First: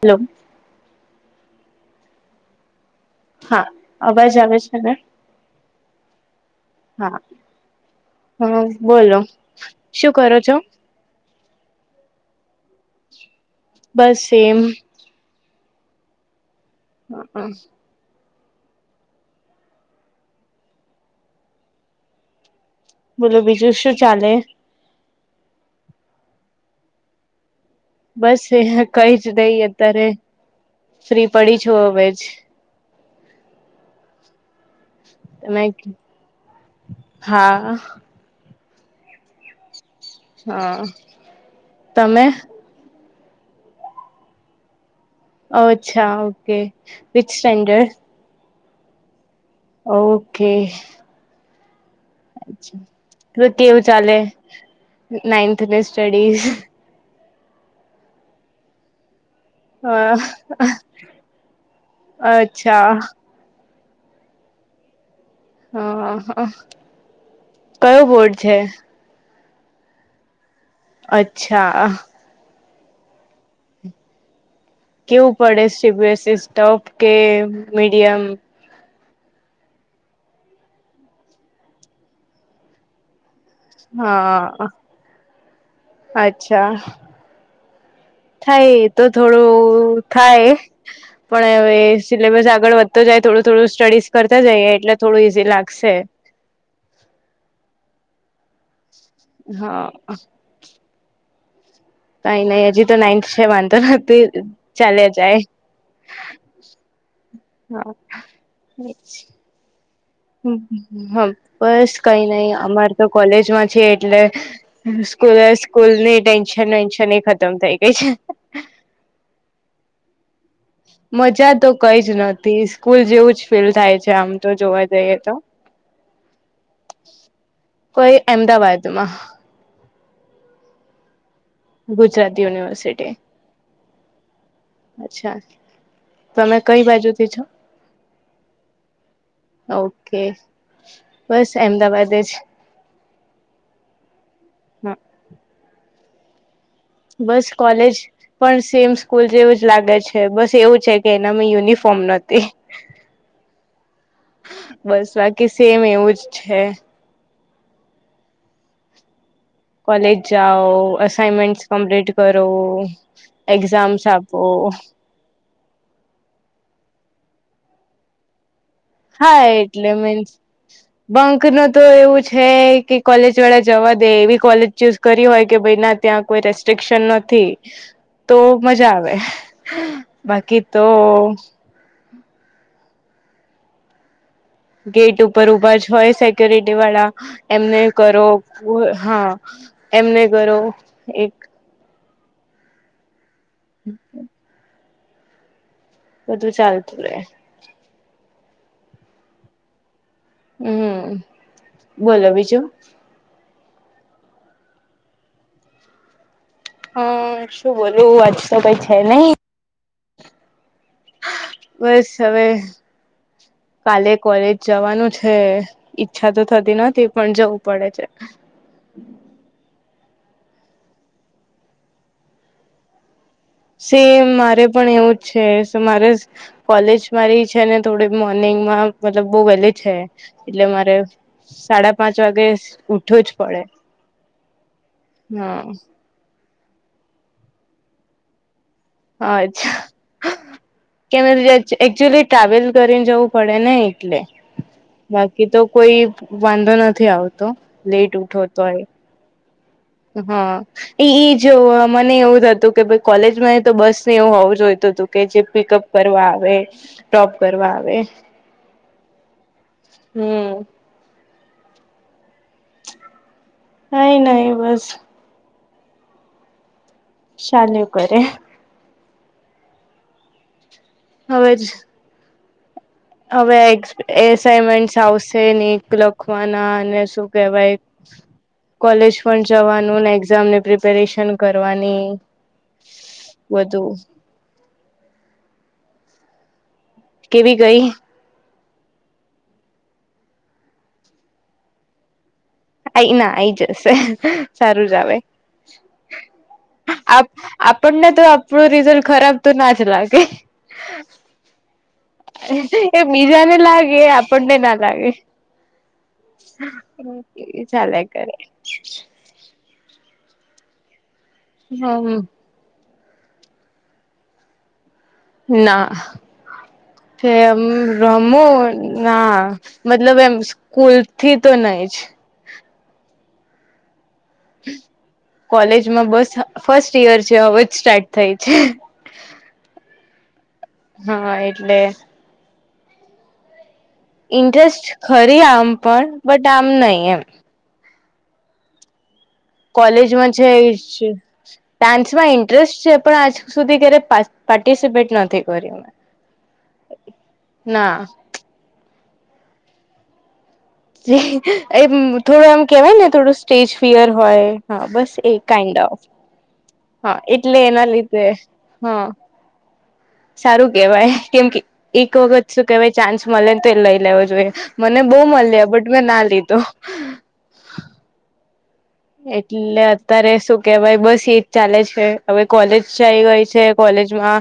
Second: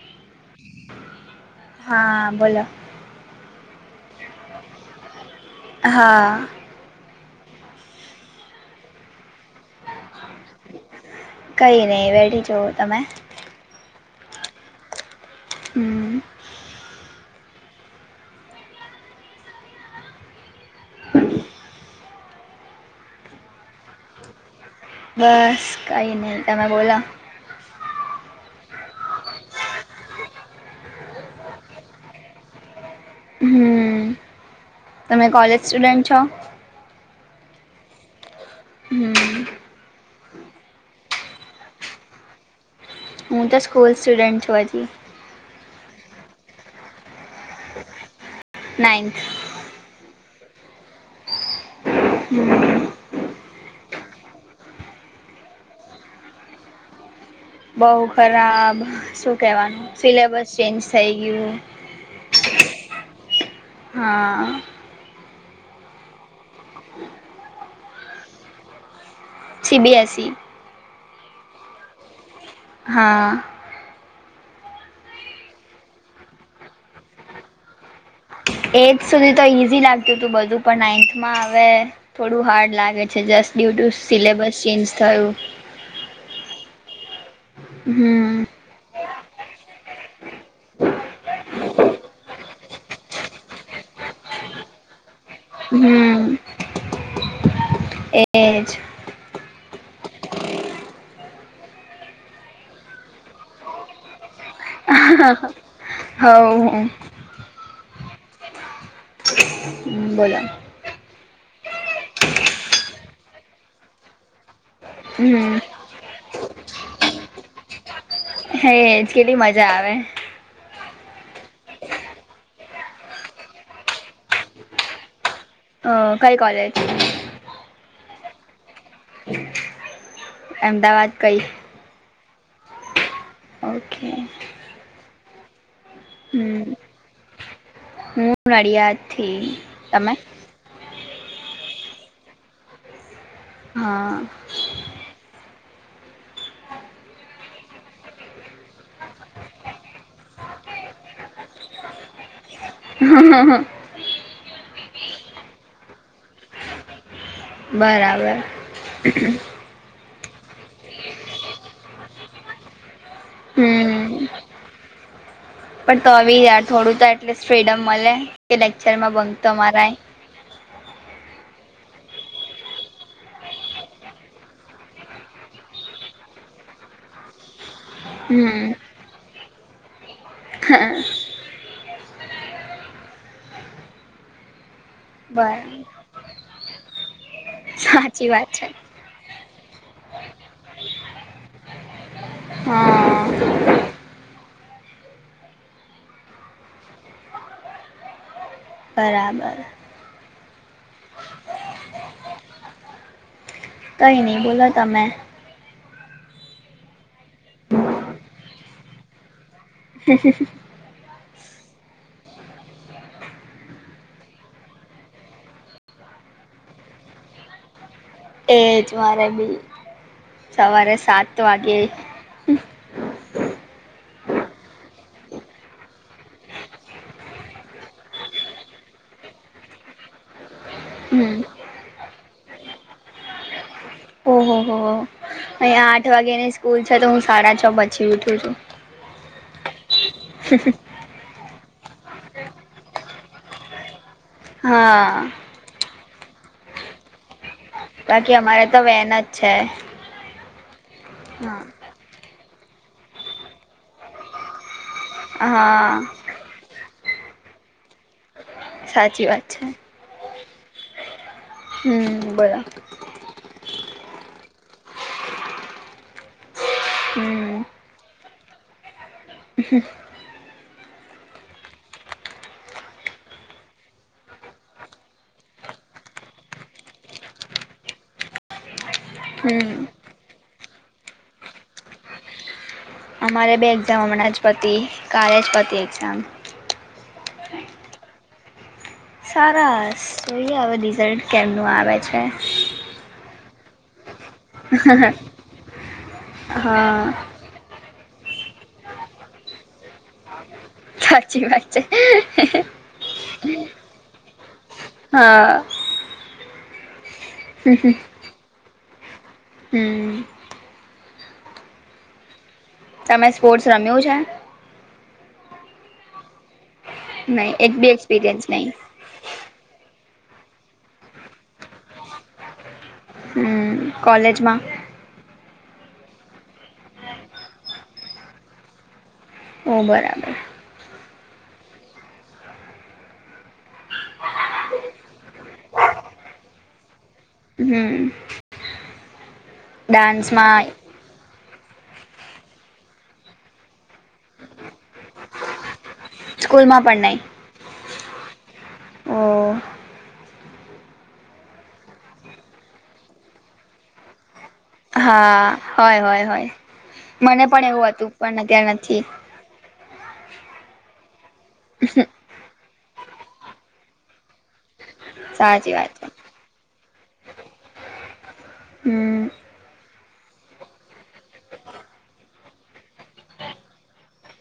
Hello! હા.. બોલો. હા. અવાજ આવે છે ને? હા.. હા. હા બોલો, શું કરો છો? કઈ નહી, વેઢી જવુ તમે? બસ એમ. હમ... હ હ. બોલો બીજું શું ચાલે? બસ કઈ નહી ત મે બોલા? બસ એયા કઈ જ નઈ અત્યારે ફ્રી પડી છુ હમે જ- હમ તમે કોલેજ સ્ટુડન્ટ છો- હા હમ- હા તમે- હું તો સ્કૂલ સ્ટુડેન્ટ છું હતી? ઓ અચ્છા okay which standard- ninth okay હમ તો કેવું ચાલે નાઈન્થની સ્ટડીઝ- બઉ ખરાબ શું - કવાનું અ સિલેબસ ચેન્જ થઈ ગયું. અચ્છા હા હા કયો બોટ છે. C B. S. E. C - અચ્છા- હા- કેવું પડે છેીસ સોપ કે મીડિયમ- એથ સુધી તો ઇઝી લાગતું હતું બધું પણ નાઇન્થમાં હવે થોડું હાર્ડ લાગે છે જસ્ટ- ડ્યૂ ટુ સિલેબસ હા ચેન્જ થયું. અચ્છા હમ થાય તો થોડું થાય- પણ હવે સિલેબસ આગળ વધતો જાય થોડું થોડું સ્ટડીઝ કરતા જઈએ એટલે થોડું ઈઝી લાગશે. હમ એજ- હા- કઈ નહી હજી તો નાઇન્થ છે વાંધો નથીહોતી ચલેયા હવ જાય. હા [unintelligible] બોલો. હમ બસ કઈ નહ અમારે તો કોલેજમાં છે એટલે સ્કૂલ હમ સ્કૂલ ની ટેન્શન વેન્શન એ ખતમ થઇ ગઈ છે. હેજ કેટલી મજા આવે. મજા તો કઈ જ નતી સ્કૂલ જેવું જ ફીલ થાય છે આમ તો જોવા જઈએ તો અ કઈ કોલેજ? કોઈ અમદાવાદ માં. અમદાવાદ કઈ? ગુજરાત યુનિવર્સિટી. ઓકે. અચ્છા તમે હમ કઈ બાજુથી છો? હું નડિયાદથી [unintelligible] તમે ઓકે બસ અમદાવાદ જ હા. હા બસ કોલેજ, પણ સેમ સ્કૂલ જેવું જ લાગે છે બસ એવું છે કે એનામાં યુનિફોર્મ નહોતી. હા હા હા. બસ બાકી સેમ એવું જ છે. બરાબર. [unintelligible] કોલેજ જાઓ અઇનમેન્ટ કમ્પ્લીટ કરો એક્ઝામ હમ તો [unintelligible] પણ તો યાર થોડું તો એટલીસ ફ્રીડમ મલે કે લેક્ચરમાં બઁક હા તો એટલે મરાય. મીન્સ [inaudible] બંક ન તો એવું છે કે કોલેજ વાળા જવા દે એવી કોલેજ ચૂઝ કરી હોય કે ભઈ ના ત્યાં કોઈ રેસ્ટ્રિકશન નથી. એવું છે [unintelligible] તો મજા આવે બાકી તો ગેટ ઉપર ઊભા બરાબર હોય સેક્યોરિટી વાળા એમને કરો સાચી વાત છે બૂ હા એમને કરો એક હા [unintelligible] [inaudible] બધું ચાલતું રે. બરાબર. હમ બોલો બીજું કઈ ની બોલો તમે? અ સુ બોલું આજ તો કઈ છે નઈ. હ [unintelligible] બસ હવે કાલે કોલેજ જવાનું છે. ઈચ્છા તો થતી નથી પણ જવું પડે છે. એજ મારે બી સવારે સાત વાગે. સેમ મારે પણ એવું જ છે મારે કોલેજ મારી છે ને થોડી મોર્નિંગ માં મતલબ બઉ વેલી છે એટલે મારે હમ સાડા પાંચ વાગે ઊઠવું જ પડે. ઓહો હો અહીંયા હા આઠ વાગ્યા ની સ્કૂલ છે તો હું સાડા છ પછી ઊઠું છું. અચ્છા હ [unintelligible] કેમ એ કદાચ એકચુલી ટ્રાવેલ કરીને જવું પડે ને એટલે હા બાકી તો કોઈ વાંધો નથી આવતો. લેટ બાકી અમારે તો વેન જ છે. હ ઈ ઈ હા જોવા મને એવું થતું કે ભઈ કોલેજમાં ન તો બસ ને એવું હોવું જોઈતુ તુ કે જે પિકઅપ હા કરવા આવે ડ્રોપ કરવા આવે સાચી વાત છે. હમ્મ હમ બરા કાઈ નહી બસ હમ સાલ્યુ કરે હ હવે છ. હવે એ એસાઈનમેન્ટ આવશે નહી લખવાના અને શું કેહવાય. કોલેજ પણ હમ જવાનું ને એક્ઝામ ની પ્રિપેરેશન કરવાની અમારે બે બધું એક્ઝામ હમણાં જ પતી કાલેજ પતી એક્ઝામ કેવી ગઈ સરસ જોઈએ હવે રિઝલ્ટ કેમનું આવે છે. કંઇ ના આઈ જશે સારું જ આવે હા આપણને તો આપણું રિઝલ્ટ ખરાબ તો ના જ લાગે સાચી વાત છે. એ બીજા ને લાગે આપણ ને ના લાગે હા એ ચાલ્યા કરે હમ્મ હમ્મ હમ્મ તમે સ્પોર્ટસ રમ્યું છે. ના નહી એમ એક બી રમો એક્સપિરિયન્સ નહી ના મતલબ એમ સ્કૂલ થી તો નહી જ હમ્મ કોૉલેજમાં કોલેજમાં બસ ફર્સ્ટ ઈયર છે હવેજ સ્ટાર્ટ થઈ છે. ઓ બરાબર હા એટલે ઇન્ટરેસ્ટ ખરી આમ પણ બટ આમ નહી એમ હમ્મ કોલેજમાં છે, એ ડાન્સમાં ઇન્ટરેસ્ટ છે પણ આજ સુધી ક્યારે પાર્ટિસિપેટ નથી કર્યુ સ્કૂલમાં પના ઓ એમ થોડું એમ કેવાય ને થોડું સ્ટેજ ફિયર હોય હા બસ એક હય હોય હોય મને એટલે પણ એના એવું હતું લીધે પણ અતાર નથી. હા સારું કેવાય કેમ કે એક વખત શું કેવાય ચાન્સ મળે ને તો એ લઈ લેવો જોઈએ. મને બહુ મળ લ સાચી બટ વાત મેં છે ના લીધુ હમ્મ એટલે અત્યારે શું કેવાય બસ એજ ચાલે છે હવે કોલેજઈ ગઈ છે, કોલેજમા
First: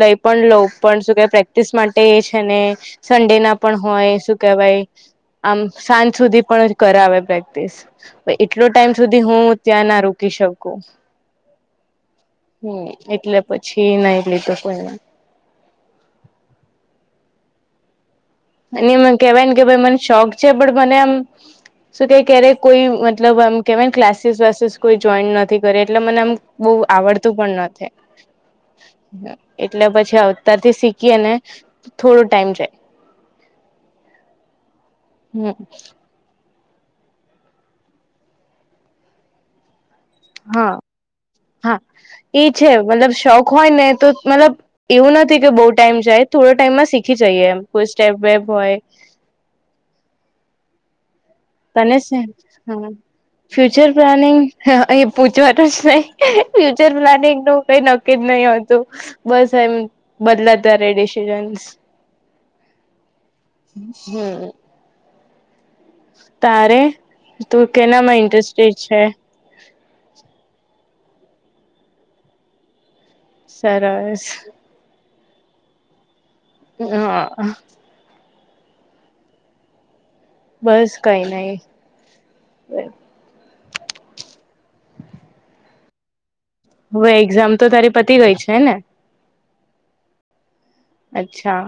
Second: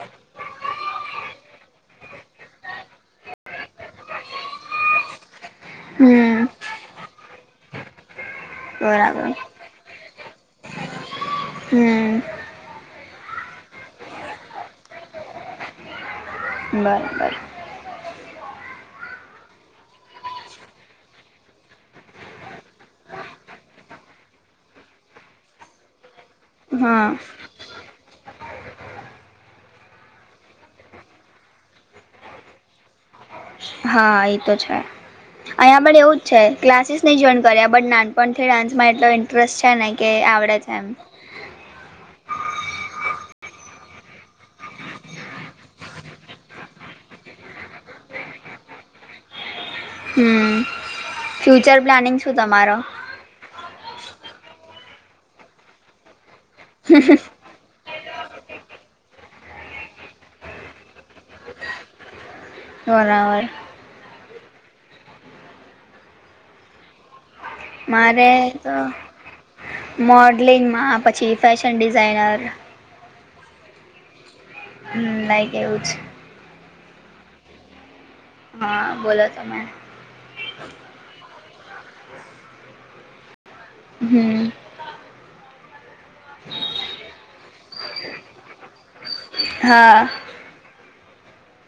લઈ પણ લઉ પણ શું કે પ્રેક્ટિસ માટે એ છેને. સન્ડે ના પણ હોય શું કેહેવાય આમ સાંજ સુધી હમ પણ કરાવે પ્રેક્ટિસ એટલો ટાઈમ સુધી બરાબર હુ ત્યાં ના રોકી શકુ હમ્મ હમ એટલે પછી ના લીધું કોઈને બરાબર એ એ કેવાય ને કે ભ મને શોખ છે, પણ મને આમ શું કે ક્યારેક કોઈ મતલબ આમ કેહેવાય ને ક્લાસીસ વસીસ કોઈ જોઈન, નથી કરે એટલે મને આમ બહુ હા આવડતું પણ નથી. એટલે પછી અવતારથી શીખીને થોડો ટાઈમ જાય હા એ તો છે, હમ અહીંયા પણ એવું છે, ક્લાસીસ નહીં જોઈન કર્યા બટ નાનપણથી ડાન્સમાં એટલો ઇન્ટરેસ્ટ છે, ને કે આવડે છે, હા એમ હા એ છે, મતલબ શોખ હોય ને તો મતલબ એવું નથી કે બો ટાઈમ જાય થોડા ટાઈમમાં શીખી જઈએ એમ કોઈ સ્ટેપ બેપ હોય હમ ફ્યુચર તને પ્લાનિંગ છે શું તમારો? હા ફ્યુચર પ્લાનિંગ અહી પૂછવાનું જ નહી ફ્યુચર પ્લાનિંગ નું કઈ ન કી જ નહી હોતું બસ એમ બદલાતા રે ડિસિઝનસ બરાબર. હમ. તારે તું કેનામાં મારે તો ઇન્ટરેસ્ટેડ છે? મોડલિંગમાં પછી ફેશન ડિઝાઇનર સરસ. લાઇક એવુ જ હ. હા બોલો તમે બસ કઈ નહી હમ. હવે એક્ઝામ તો તારી પતી ગઈ છે, ને? હા. અચ્છા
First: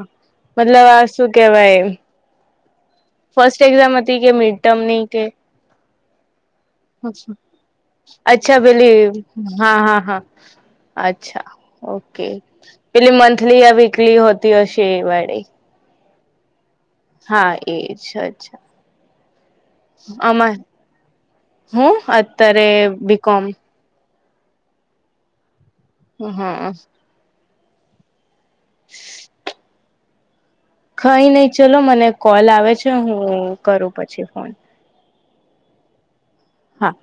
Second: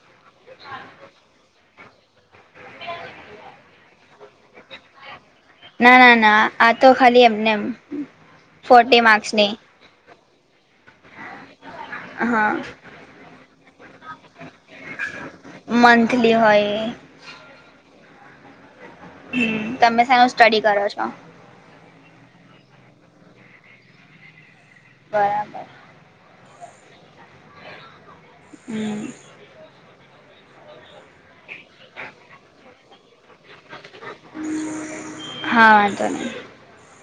મતલબ આ શું કેવાય ફર્સ્ટ એક્ઝામ હતી કે મિડ ટર્મ ની કે ના ના ના આ તો ખાલી એમને એમ અચ્છા ફોર્ટી પેલી માર્ક્સની હા હા હા અચ્છા ઓકે હા પેલી મંથલી વીકલી હોતી અશે વાળી મંથલી હોય હા એ જ અચછા હમ તમે શેનું સ્ટડી કરો છો? હુ અતરે બી કોમ બરાબર. હ. હમ [unintelligible] ખઈ નહી ચલો મને કોલ આવે છે, હું કરું પછી ફોન હા વાંધો નય હા.